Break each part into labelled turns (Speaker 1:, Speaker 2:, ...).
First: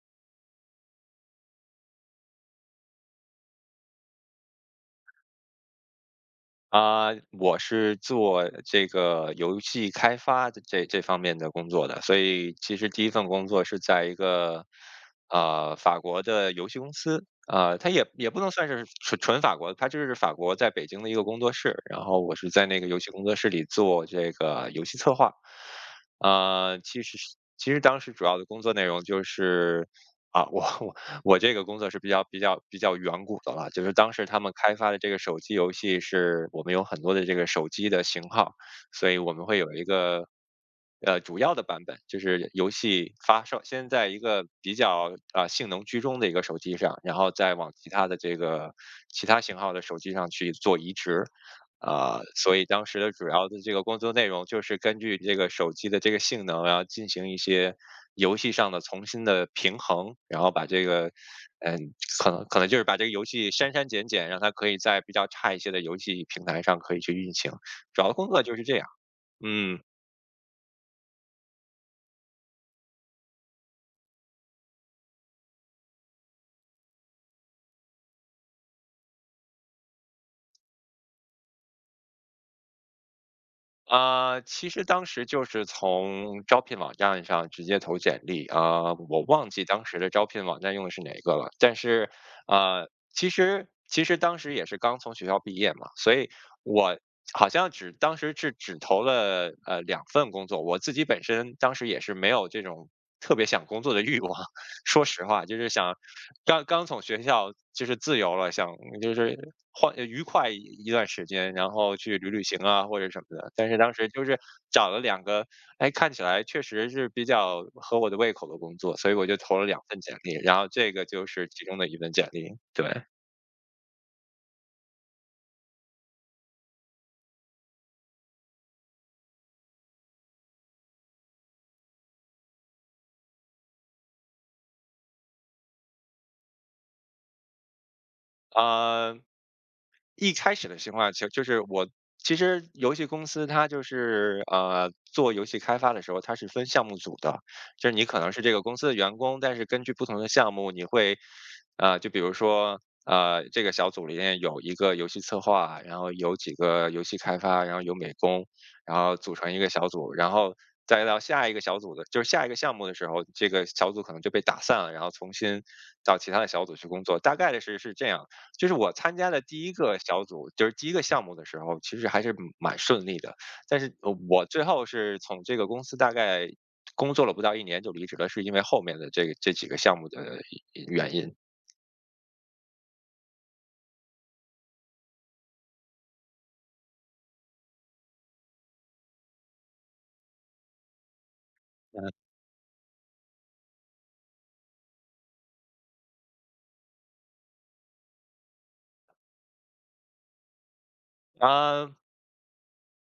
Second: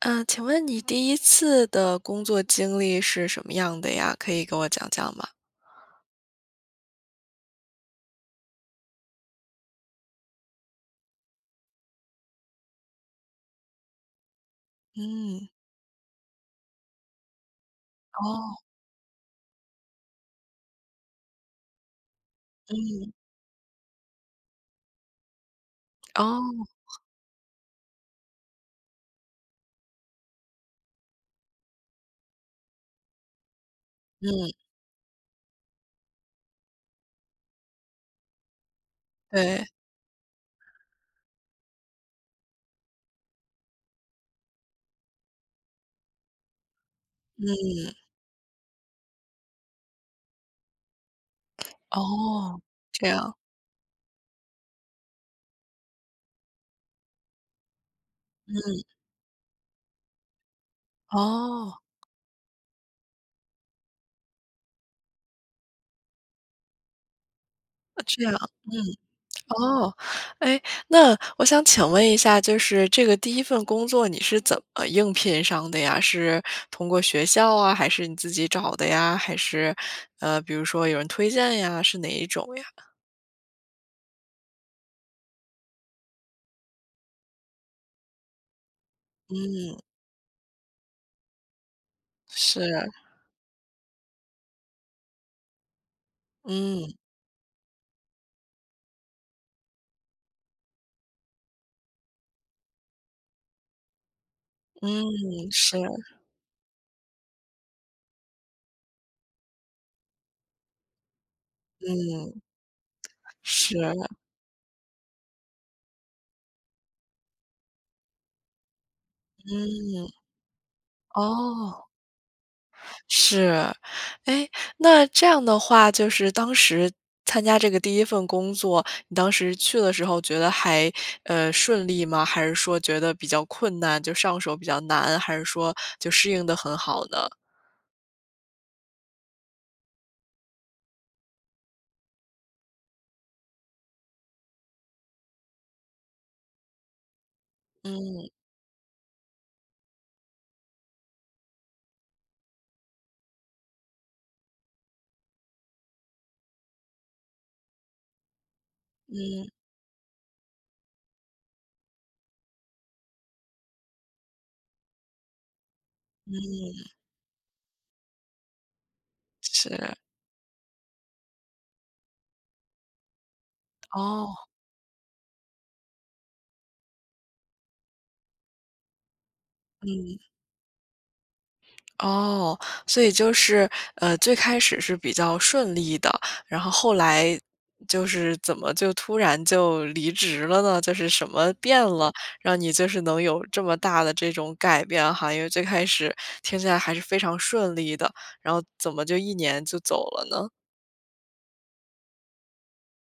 Speaker 1: 嗯，请问你第一次的工作经历是什么样的呀？可以给我讲讲吗？
Speaker 2: 我是做这个游戏开发的这方面的工作的，所以其实第一份工作是在一个
Speaker 1: 嗯，
Speaker 2: 法国的游戏公司。它也不能
Speaker 1: 哦，
Speaker 2: 算是纯法国，它就是法国在北京的一个工作室，然后我是在那个游戏
Speaker 1: 嗯，
Speaker 2: 工作室里做这个游戏策划。
Speaker 1: 哦，
Speaker 2: 其实当时主要的工作内容就是啊，我 我我这个工作是比较远古的了，就是当时他
Speaker 1: 嗯，
Speaker 2: 们开发的这个手机游戏，是我们有很多的这个手机的型号，所以我们会
Speaker 1: 对，
Speaker 2: 有一个主要的版本，就是游戏发售先在一个比较性能居中的一个手机上，然后再往
Speaker 1: 嗯，
Speaker 2: 其他型号的手机上去做移植。所
Speaker 1: 哦，
Speaker 2: 以当时
Speaker 1: 这
Speaker 2: 的主
Speaker 1: 样，
Speaker 2: 要的这个工作内容就是根据这个手机的这个性能啊，然后进行一些游戏上
Speaker 1: 嗯，
Speaker 2: 的重新的平衡，然后把这个，
Speaker 1: 哦，
Speaker 2: 嗯，可能就是把这个游戏删删减减，让它可以在比较差一些的游戏平台上可以去运行。主要
Speaker 1: 这
Speaker 2: 工
Speaker 1: 样，
Speaker 2: 作就是这
Speaker 1: 嗯。
Speaker 2: 样，嗯。
Speaker 1: 哦，哎，那我想请问一下，就是这个第一份工作你是怎么应聘上的呀？是通过学校啊，还是你自己找的呀？还是，比如说有人推荐呀？是哪一种呀？
Speaker 2: 其实当时就是从招聘网站上直接投简历啊，我忘记
Speaker 1: 嗯，
Speaker 2: 当时的招聘网站用的是哪个了。但是，
Speaker 1: 是，
Speaker 2: 其实当时也是刚从学校毕业嘛，所以
Speaker 1: 嗯，
Speaker 2: 我好像当时只投了两份工作。我自己本身当时也是没有这种特别想工作的欲望，说
Speaker 1: 嗯，
Speaker 2: 实话，就是
Speaker 1: 是，
Speaker 2: 想刚刚从学校就是自由了，想就是换呃，愉快一段时间，然后去旅
Speaker 1: 嗯，
Speaker 2: 旅行啊或者什么的。但
Speaker 1: 是，
Speaker 2: 是当时就是找了两个，哎，看起来确实是比较合我的胃口的工作，所以我就投了两份
Speaker 1: 嗯，
Speaker 2: 简历，然后这个就是其中的
Speaker 1: 哦。
Speaker 2: 一份简历，对。
Speaker 1: 是，哎，那这样的话，就是当时参加这个第一份工作，你当时去的时候觉得还，顺利吗？还是说觉得比较困难，就上手比较难，还是说就适应的很好呢？
Speaker 2: 啊。一开始的情况其实就是其实游戏公司它就是做游戏开发的时候，它是分项目组的，就是你可能
Speaker 1: 嗯，
Speaker 2: 是这个公司的员工，但是根据不同的项目，你会就比如说这个小组里面有一个游戏策划，然后有几个游戏开发，然后有美工，然后组
Speaker 1: 嗯，
Speaker 2: 成一个小组，然后再到下一个小组的，就是下一个项目的时候，这个小组可能就被打散了，然后重新到其他的小组去工作，大概是这样。就是我参加的第一
Speaker 1: 是，
Speaker 2: 个小组，就是第一个项目的时候，其实还是蛮顺利的。但是
Speaker 1: 哦，
Speaker 2: 我最后是从这个公司大概工作了不到1年就离职了，是因为后面的这几个项目
Speaker 1: 嗯。
Speaker 2: 的原因。
Speaker 1: 哦，所以就是，最开始是比较顺利的，然后后来就是怎么就突然就离职了呢？就是什么变了，让你就是能有这么大的这种改变哈？因为最开始听起来还是非常顺利的，然后怎么就一年就走了呢？
Speaker 2: 啊、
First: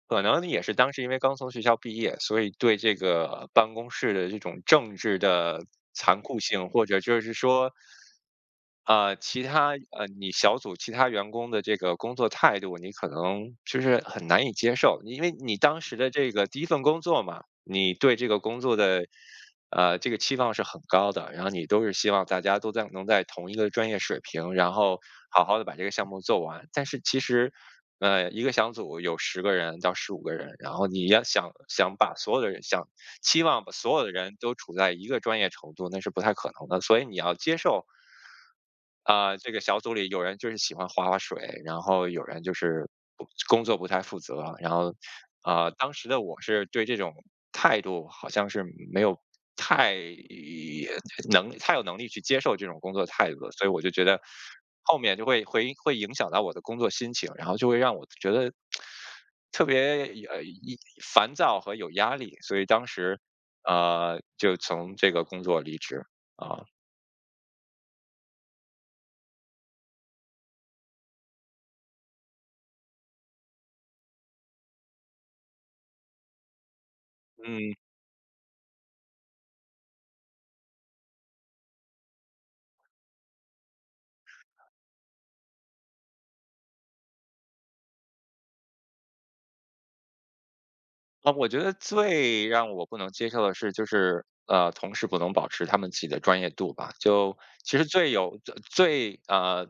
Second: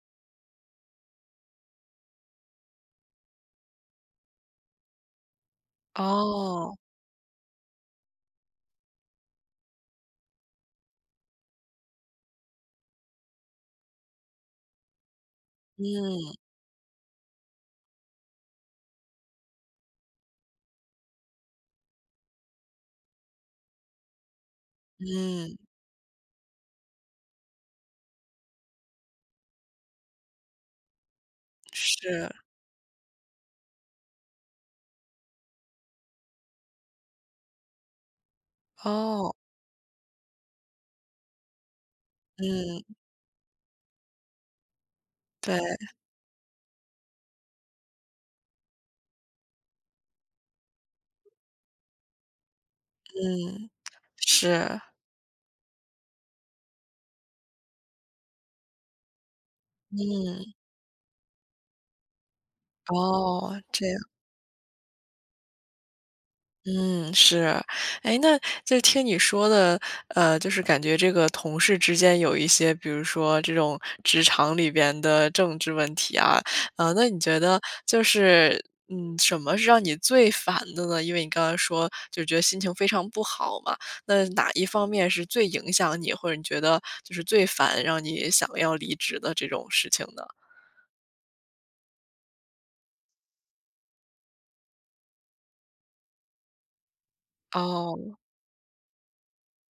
Speaker 2: 可能也是当时因为刚从学校毕业，所以对这个办公室的这种政治的残酷性，
Speaker 1: 哦，
Speaker 2: 或者就是说，其他你小组其他员工的这个工作态度，你可能就是很难以接受，因为你当时的这
Speaker 1: 嗯
Speaker 2: 个第一份工作嘛，你对这个工作的这个期望是很高的，然后你都是希望大家都能在同一个专业水平，然后好好
Speaker 1: 嗯，
Speaker 2: 的把这个项目做完。但是其实一个小组有10个人到15个人，然后你要想想把
Speaker 1: 是，
Speaker 2: 所有的人想期望把所有的人都处在一个专业程度，那是不太可能的，所以你要接受
Speaker 1: 哦，
Speaker 2: 这个小组里有人就是喜欢划水，然后有人就
Speaker 1: 嗯，
Speaker 2: 是不工作不太负责，然后
Speaker 1: 对，
Speaker 2: 当时的我是对这种态度好像是没有太呃能太有能力去接受这种工作态度的，所以
Speaker 1: 嗯，
Speaker 2: 我就觉得
Speaker 1: 是，
Speaker 2: 后面就会影响到我的工作心情，然后就会让我觉得特别呃
Speaker 1: 嗯，
Speaker 2: 一烦躁和有压力，所以当时
Speaker 1: 哦，
Speaker 2: 就从这个工作离职，啊，
Speaker 1: 嗯，是。哎，那就听你说的，就是感觉这个同事之间有一些，比如说这种职场里边的政治问题啊，那你觉得
Speaker 2: 嗯。
Speaker 1: 就是，什么是让你最烦的呢？因为你刚刚说就觉得心情非常不好嘛，那哪一方面是最影响你，或者你觉得就是最烦，让你想要离职的这种事情呢？
Speaker 2: 我觉得最让我不能接受的是，就是同事不能保持他们自己的专业度吧。就其实最
Speaker 1: 哦，
Speaker 2: 有最最呃，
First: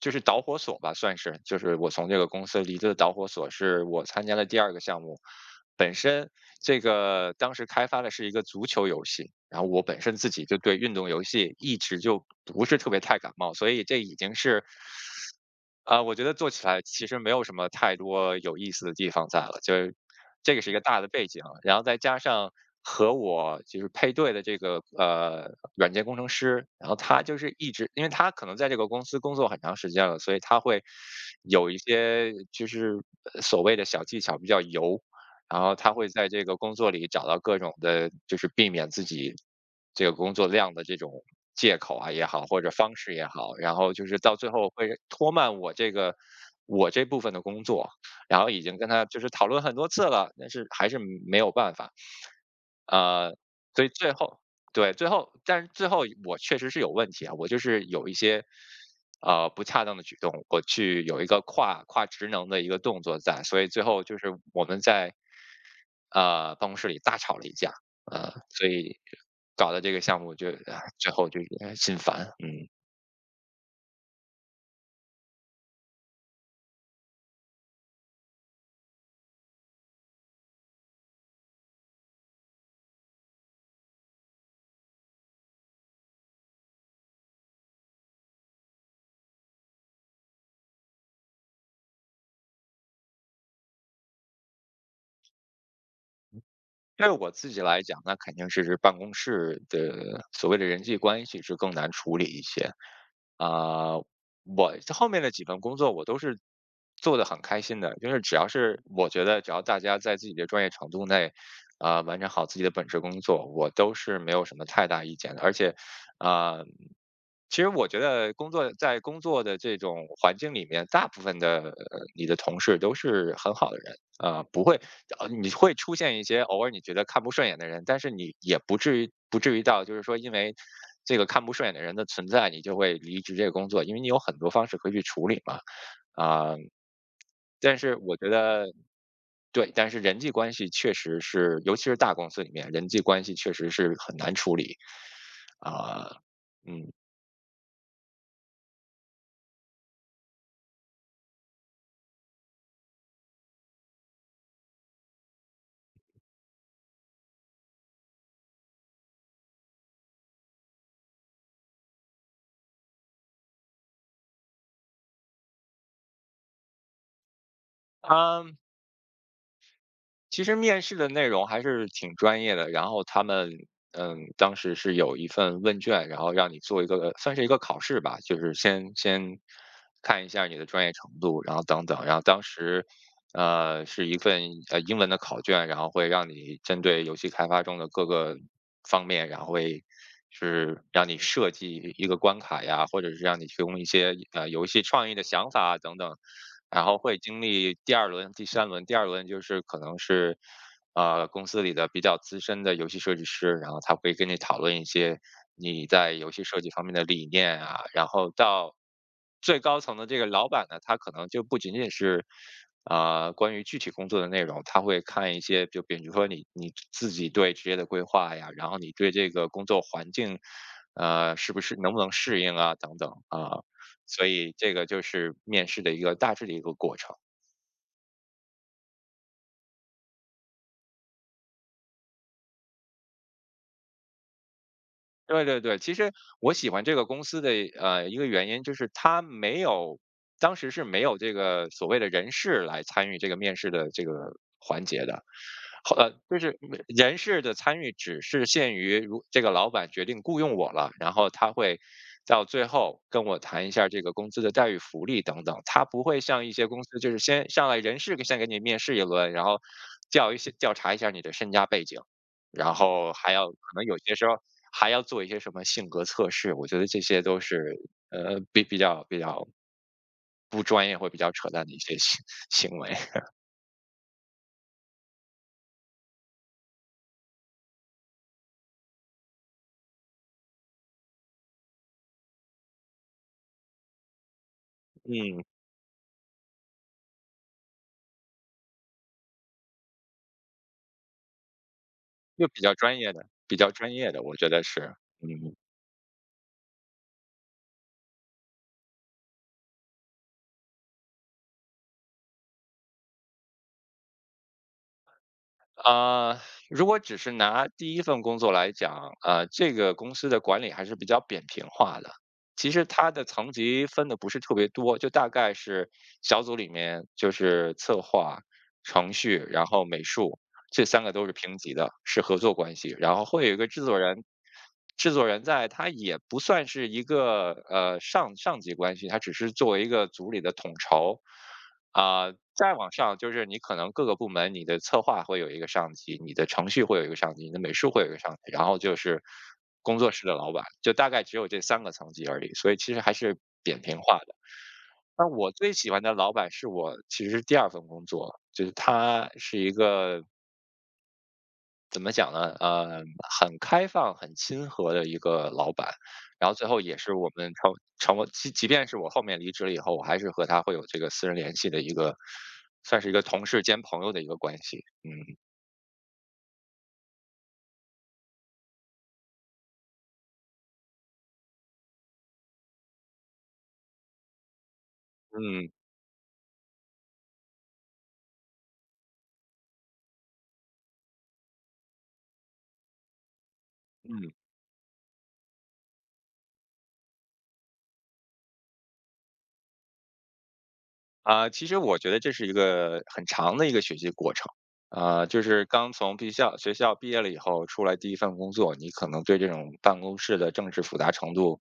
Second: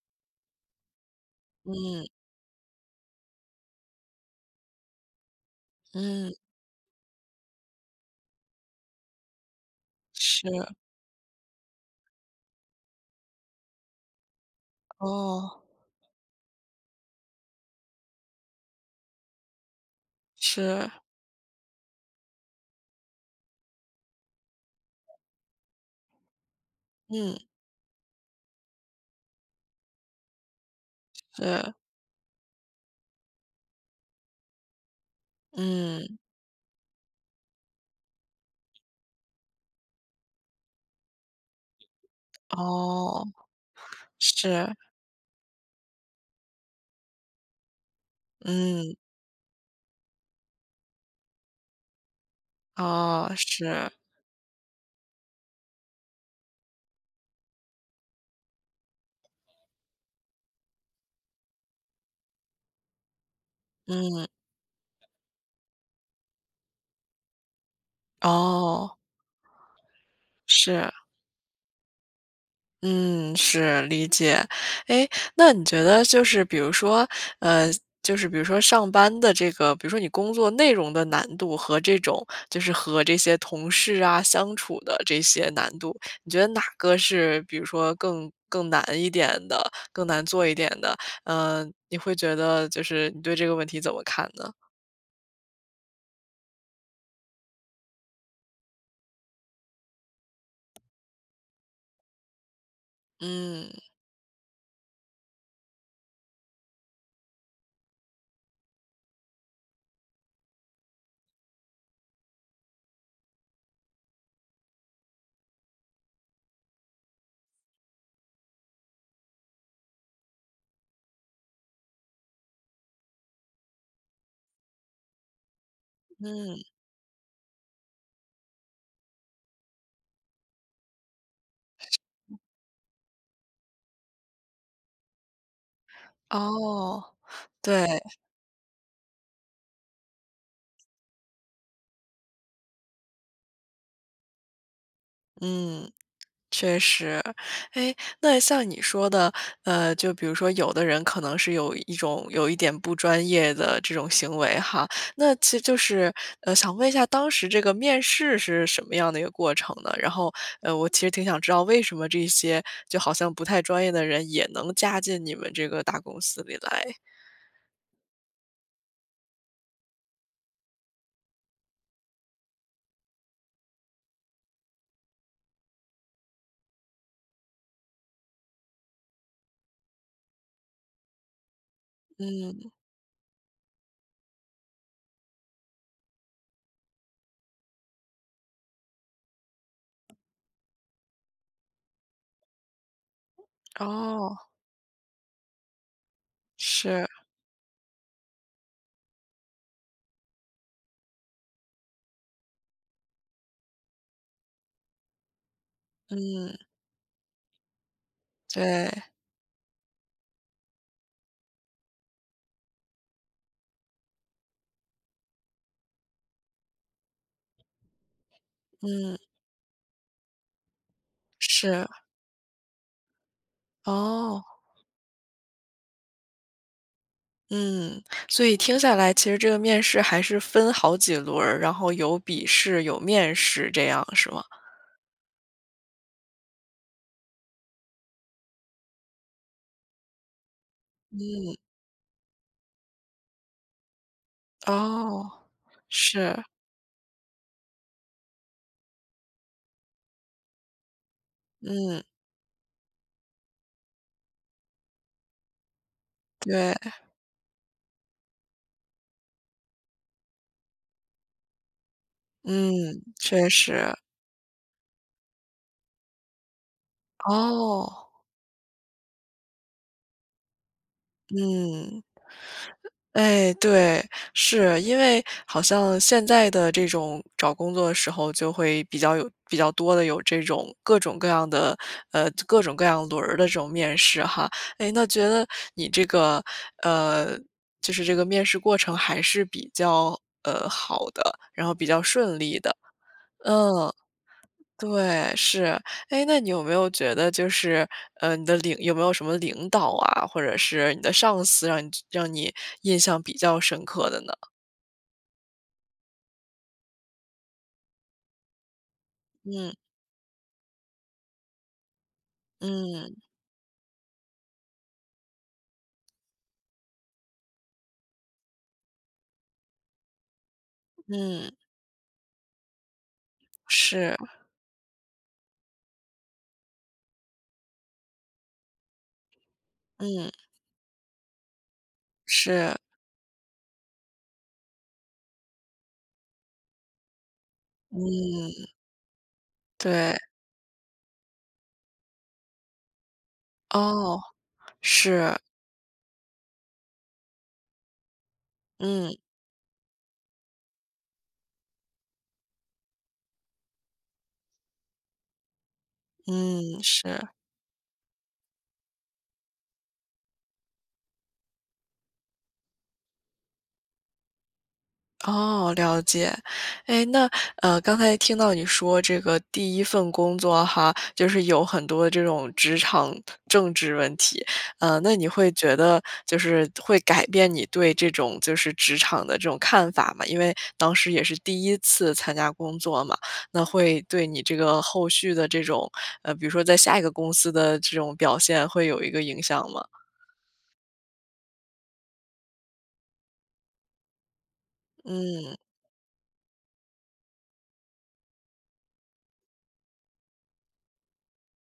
Speaker 2: 就是导火索吧，算是就是我
Speaker 1: 嗯，
Speaker 2: 从这个公司离职的导火索，是我参加的第二个项目。本身
Speaker 1: 嗯，
Speaker 2: 这个当时开发的是一个足球游戏，然后我本身自己
Speaker 1: 是，
Speaker 2: 就对运动游戏一直就不是特别太感冒，所以这已经是
Speaker 1: 哦，
Speaker 2: 我觉得做起来其实没有什么太多有意思的地方在了，就是这个是一个
Speaker 1: 是，
Speaker 2: 大的背景，然后再加上和我就是配对的这个软件工程师，然后他就
Speaker 1: 嗯，
Speaker 2: 是一直，因为他可能在这个公司工作很长时间了，所以他会有
Speaker 1: 是，
Speaker 2: 一些就是所谓的小技巧比较油，然后他会
Speaker 1: 嗯。
Speaker 2: 在这个工作里找到各种的，就是避免自己这个工作量的这种借口啊也好，或者方式
Speaker 1: 哦，
Speaker 2: 也好，然后就是到最后
Speaker 1: 是，
Speaker 2: 会拖慢我这部分的工作，然后已经跟
Speaker 1: 嗯，
Speaker 2: 他就是讨论很多次了，但是还是没有办法。
Speaker 1: 哦，
Speaker 2: 呃，所以
Speaker 1: 是，
Speaker 2: 最后，对，最后我确实是有问题啊，我就是有一些不恰当的举动，我去有一个跨职能的一个动作在，所以最后就是
Speaker 1: 嗯，
Speaker 2: 我们在办公室里大吵了一架。所
Speaker 1: 哦，
Speaker 2: 以搞的这个项目就
Speaker 1: 是，
Speaker 2: 最后就心烦，嗯。
Speaker 1: 嗯，是，理解。哎，那你觉得就是比如说，呃，就是比如说上班的这个，比如说你工作内容的难度和这种就是和这些同事啊相处的这些难度，你觉得哪个是比如说更难一点的，更难做一点的？嗯，你会觉得就是你对这个问题怎么看呢？
Speaker 2: 对我自己来讲，那肯定是办公室的所谓的人际关系是更难处理一些。
Speaker 1: 嗯，
Speaker 2: 啊、我后面的几份工作我都是做的很开心的，就是只要是我觉得只要大家在自己的专业程度内，完成好自己的本职工作，我都是没有什么太大意见的。而且，啊、其实我觉得在工作的这种环境里面，大部分的、你的同事都是很好的人。不会你会出现一些偶
Speaker 1: 嗯。
Speaker 2: 尔你觉得看不顺眼的人，但是你也不至于到就是说因为这个看不顺眼的人的存在，你就会离职这个工作，因为你有很多方式可以去处理嘛。啊、
Speaker 1: 哦，
Speaker 2: 但是
Speaker 1: 对，
Speaker 2: 我觉得，对，但是人际关系确实是，尤其是大公司里面，人际关系确实是很难处理。
Speaker 1: 嗯，
Speaker 2: 啊、
Speaker 1: 确
Speaker 2: 嗯，
Speaker 1: 实。哎，那像你说的，就比如说有的人可能是有一种有一点不专业的这种行为哈，那其实就是，想问一下当时这个面试是什么样的一个过程呢？然后，我其实挺想知道为什么这些就好像不太专业的人也能加进你们这个大公司里来？
Speaker 2: 他其实面试的内容还是挺专业的，然后他们，嗯，当时是有一份问卷，然后让你做一个算是一个考试吧，就是先看一下你的专业程度，然后等等，然后当
Speaker 1: 嗯，
Speaker 2: 时，是一份英文的考卷，然后会让你针对游戏开发中的各个方面，然后会是让你设计一个关卡呀，或者是让你提供一些
Speaker 1: 哦，
Speaker 2: 游戏创意的想法啊等等，然后
Speaker 1: 是，
Speaker 2: 会经历第二轮、第3轮，第二轮就是可能是，公司里的比较资深的游戏设计师，然后他会跟你讨论一些你在游戏
Speaker 1: 嗯，
Speaker 2: 设计方面的理念啊。然后到
Speaker 1: 对，
Speaker 2: 最高层的这个老板呢，他可能就不仅仅是，关于具体工作的内容，他会看一些就比如说你自己对职业的规划呀，然后你对
Speaker 1: 嗯，
Speaker 2: 这个工作环境，
Speaker 1: 是，
Speaker 2: 能不能适应啊等等，啊。所
Speaker 1: 哦。
Speaker 2: 以这个就是面试的一个大致的一个过程。
Speaker 1: 嗯，所以听下来，其实这个面试还是分好几轮儿，然后有笔试，有面试，这样是吗？
Speaker 2: 对对对，其实我喜欢这个公司的一个原因就是它没有，当时是没有这
Speaker 1: 嗯，
Speaker 2: 个所谓的人事来参与这个面试的这个环节的，
Speaker 1: 哦，
Speaker 2: 好，就
Speaker 1: 是，
Speaker 2: 是人事的参与只是限于如这个老板决定雇佣我了，然后他会
Speaker 1: 嗯，
Speaker 2: 到最后跟我谈一下这个工资的待遇、福利等等。他不会像一些
Speaker 1: 对，
Speaker 2: 公司，就是先上来人事先给你面试一轮，然后调查一下你的身家背景，然
Speaker 1: 嗯，
Speaker 2: 后还要
Speaker 1: 确
Speaker 2: 可能
Speaker 1: 实，
Speaker 2: 有些时候还要做一些什么性格测试。我觉得这些都是
Speaker 1: 哦，
Speaker 2: 比较不专业或比较扯淡的一些
Speaker 1: 嗯。
Speaker 2: 行为。
Speaker 1: 哎，对，是，因为好像现在的这种找工作的时候，就会比较有比较多的有这种各种各样的各种各样轮儿的这种面试哈。哎，那觉
Speaker 2: 嗯。
Speaker 1: 得你这个呃，就是这个面试过程还是比较，好的，然后比较顺
Speaker 2: 就
Speaker 1: 利
Speaker 2: 比
Speaker 1: 的，
Speaker 2: 较专业的，比较
Speaker 1: 嗯。
Speaker 2: 专业的，我觉得是。
Speaker 1: 对，
Speaker 2: 嗯，
Speaker 1: 是。哎，那你有没有觉得就是，你的领有没有什么领导啊，或者是你的上司让你印象比较深刻的呢？
Speaker 2: 啊，呃如果只是拿第一份工作来讲，呃，这
Speaker 1: 嗯，
Speaker 2: 个公司的管理还是比较扁平化的。其实它
Speaker 1: 嗯，
Speaker 2: 的层级分的不是特别多，就大概是小组里面就是策划、程序，然后美术，这三个都是
Speaker 1: 嗯，
Speaker 2: 平级的，是合作关系。然后会有一个制作
Speaker 1: 是，
Speaker 2: 人，制作人，他也不算是一个，上级关系，他只是作为一个组
Speaker 1: 嗯，
Speaker 2: 里的统筹。啊、再
Speaker 1: 是，
Speaker 2: 往上就是你可能各个部门，你的策划会有一个上级，你的程序会有一个上级，你的美术
Speaker 1: 嗯，
Speaker 2: 会有一个上级，然后就是工作
Speaker 1: 对，
Speaker 2: 室的老板，就大概只有这三个层级而已，所以其实还是扁平化
Speaker 1: 哦，
Speaker 2: 的。那
Speaker 1: 是，
Speaker 2: 我最喜欢的老板是，我其实是第二份工作，就是
Speaker 1: 嗯，
Speaker 2: 他是一个怎么讲呢？很开放、很亲和的一个老板，然后最
Speaker 1: 嗯，
Speaker 2: 后也是
Speaker 1: 是。
Speaker 2: 我们成为，即便是我后面离职了以后，我还是和他会有这个私人联系的一个，算是一个同事兼朋友的一个关系。嗯。
Speaker 1: 哦，了解。哎，那，刚才听到你说这个第一份工作哈，就是有很多这种职场政治问题，那你会
Speaker 2: 嗯
Speaker 1: 觉得就是会改变你对这种就是职场的这种看法吗？因为当时也是第一次参加工作嘛，那会对
Speaker 2: 嗯
Speaker 1: 你这个后续的这种，比如说在下一个公司的这种表现会有一个影响吗？
Speaker 2: 其实我觉得这是一个很长的一个学习过程。啊，就
Speaker 1: 嗯，
Speaker 2: 是刚从学校毕业了以后，出来第一份工作，你可能对这种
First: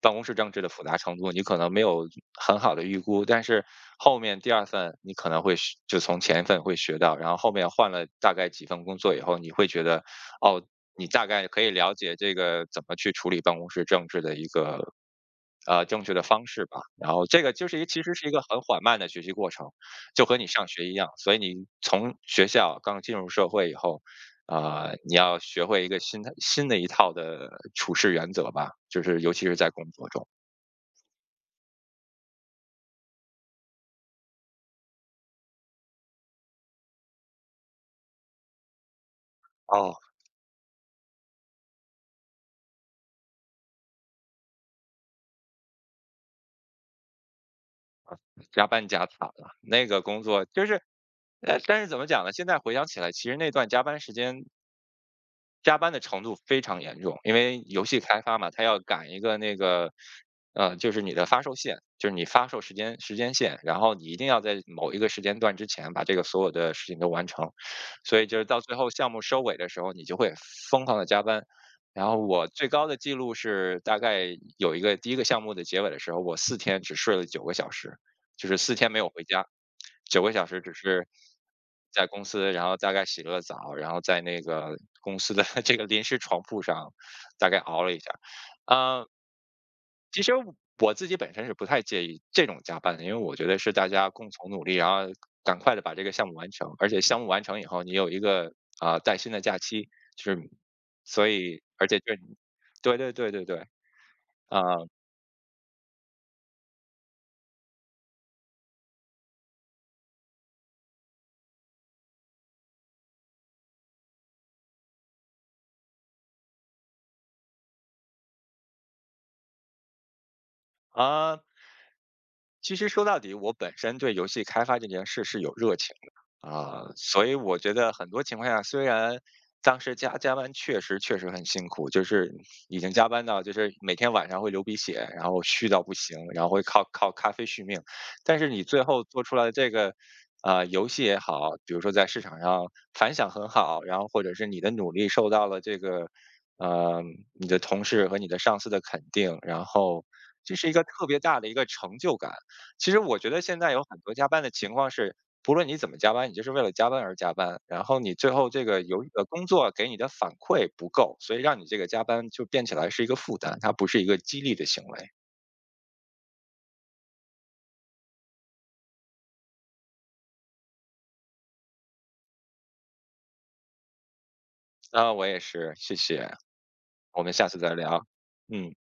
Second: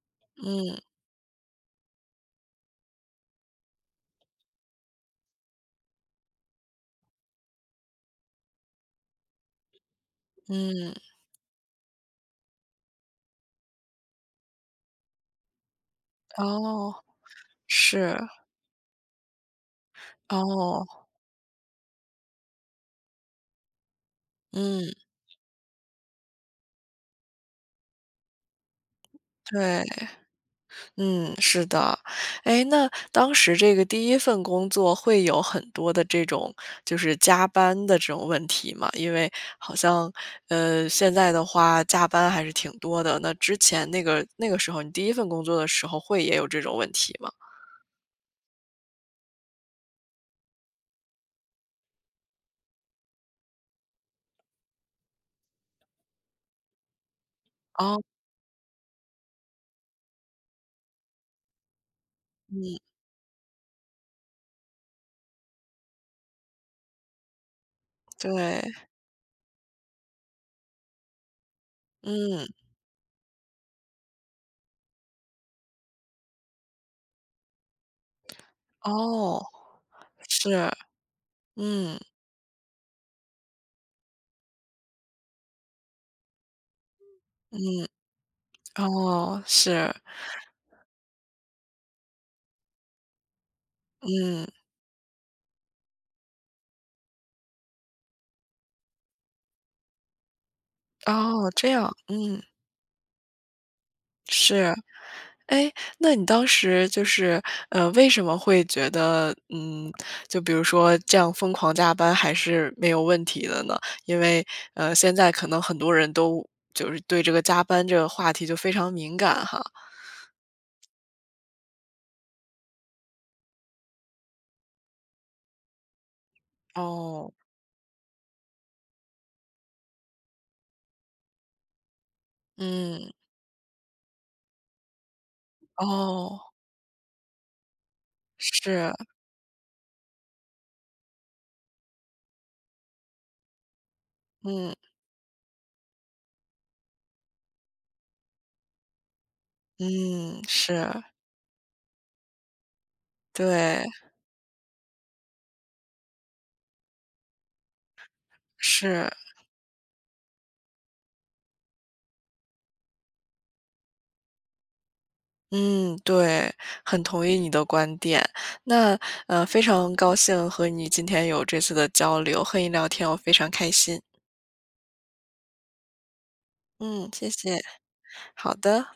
Speaker 2: 办公室政治的
Speaker 1: 嗯，
Speaker 2: 复杂程度，你可能没有很好的预估，但是后面第二份你可能会从前一份会学到，然后后面换了大概几份工作以后，你会觉得，哦，
Speaker 1: 嗯，
Speaker 2: 你大概可以了解这个怎么去处理办公室政治的一个呃正确的方式吧。
Speaker 1: 哦，
Speaker 2: 然后这个就是一个其实
Speaker 1: 是，
Speaker 2: 是一个很缓慢的学习过程，就和你上
Speaker 1: 哦，
Speaker 2: 学一样，所以你从学校刚进入社会以后，啊，
Speaker 1: 嗯。
Speaker 2: 你要学会一个新的一套的处事原则吧，就是尤其是在工
Speaker 1: 对，
Speaker 2: 作中。
Speaker 1: 嗯，是的。哎，那当时这个第一份工作会有很多的这种就是加班的这种问题吗？因为好
Speaker 2: 哦，
Speaker 1: 像，现在的话加班还是挺多的，那之前那个时候你第一份工作的时候会也有这种问题吗？
Speaker 2: 加班加惨了，那个工作就是，呃，但是怎么讲呢？现在回想起来，其实那段加班的程度非常严重，因为游戏
Speaker 1: 哦，
Speaker 2: 开发嘛，它要赶一个那个，你发售
Speaker 1: 嗯，
Speaker 2: 时间线，然后你一定要在某一个时间段之前把这个所有的事情都完成，所以就是到
Speaker 1: 对，
Speaker 2: 最后项目收尾的时候，你就会疯狂的加班。然后
Speaker 1: 嗯，
Speaker 2: 我最高的记录是，大概有一个第一个项目的结尾的时候，我四天只睡了九个小时。就是四天没有回
Speaker 1: 哦，
Speaker 2: 家，九个小时
Speaker 1: 是，
Speaker 2: 只是
Speaker 1: 嗯，
Speaker 2: 在公司，然后大概洗了个澡，然后在那个公司的 这个临时床铺上大概熬
Speaker 1: 嗯，
Speaker 2: 了一下。啊，呃
Speaker 1: 哦，是，
Speaker 2: 其实我自己本身是不太介意这种加班的，因为我觉得是大家共
Speaker 1: 嗯，
Speaker 2: 同努力，然后赶快的把这个项目完成，而且项目完成以后，你有一个带薪的假期，就是，所
Speaker 1: 哦，
Speaker 2: 以
Speaker 1: 这
Speaker 2: 而
Speaker 1: 样，
Speaker 2: 且就是
Speaker 1: 嗯，
Speaker 2: 对对对对对。啊
Speaker 1: 是。哎，那你当时就是，为什么会觉得，就比如说这样疯狂加班还是没有问题的呢？因为，现在可能很多人都就是对这个加班这个话题就非常敏感哈。
Speaker 2: 啊、其实说到底，我本身对游戏开发这件事是有热情的，啊，所
Speaker 1: 哦，
Speaker 2: 以我觉得很多情况下，虽然当时加班确实，确实很辛苦，就是已经加
Speaker 1: 嗯，
Speaker 2: 班到就是每天晚上会流鼻血，然后虚到不行，
Speaker 1: 哦，
Speaker 2: 然后会靠咖啡续命，但是你最
Speaker 1: 是，
Speaker 2: 后做出来的这个，啊、游戏也好，比如说在市场上反响很好，然后或者是你的
Speaker 1: 嗯，
Speaker 2: 努力受到了这个，呃，你的同事和你的上司的肯定，然后
Speaker 1: 嗯，
Speaker 2: 这是一个
Speaker 1: 是，
Speaker 2: 特别大的一个成就感。其实我觉得现在有
Speaker 1: 对，
Speaker 2: 很多加班的情况是，不论你怎么加班，你就是为了加班而加班，然后你最后这个由于
Speaker 1: 是，
Speaker 2: 工作给你的反馈不够，所以让你这个加班就变起来是一个负担，它不是一个激励的行为。
Speaker 1: 嗯，对，很同意你的观点。那，非常高兴和你今天有这次的交流，和你聊天，我非常开心。
Speaker 2: 啊，我也是，谢谢，
Speaker 1: 嗯，
Speaker 2: 我
Speaker 1: 谢
Speaker 2: 们下次
Speaker 1: 谢，
Speaker 2: 再聊。
Speaker 1: 好
Speaker 2: 嗯。
Speaker 1: 的。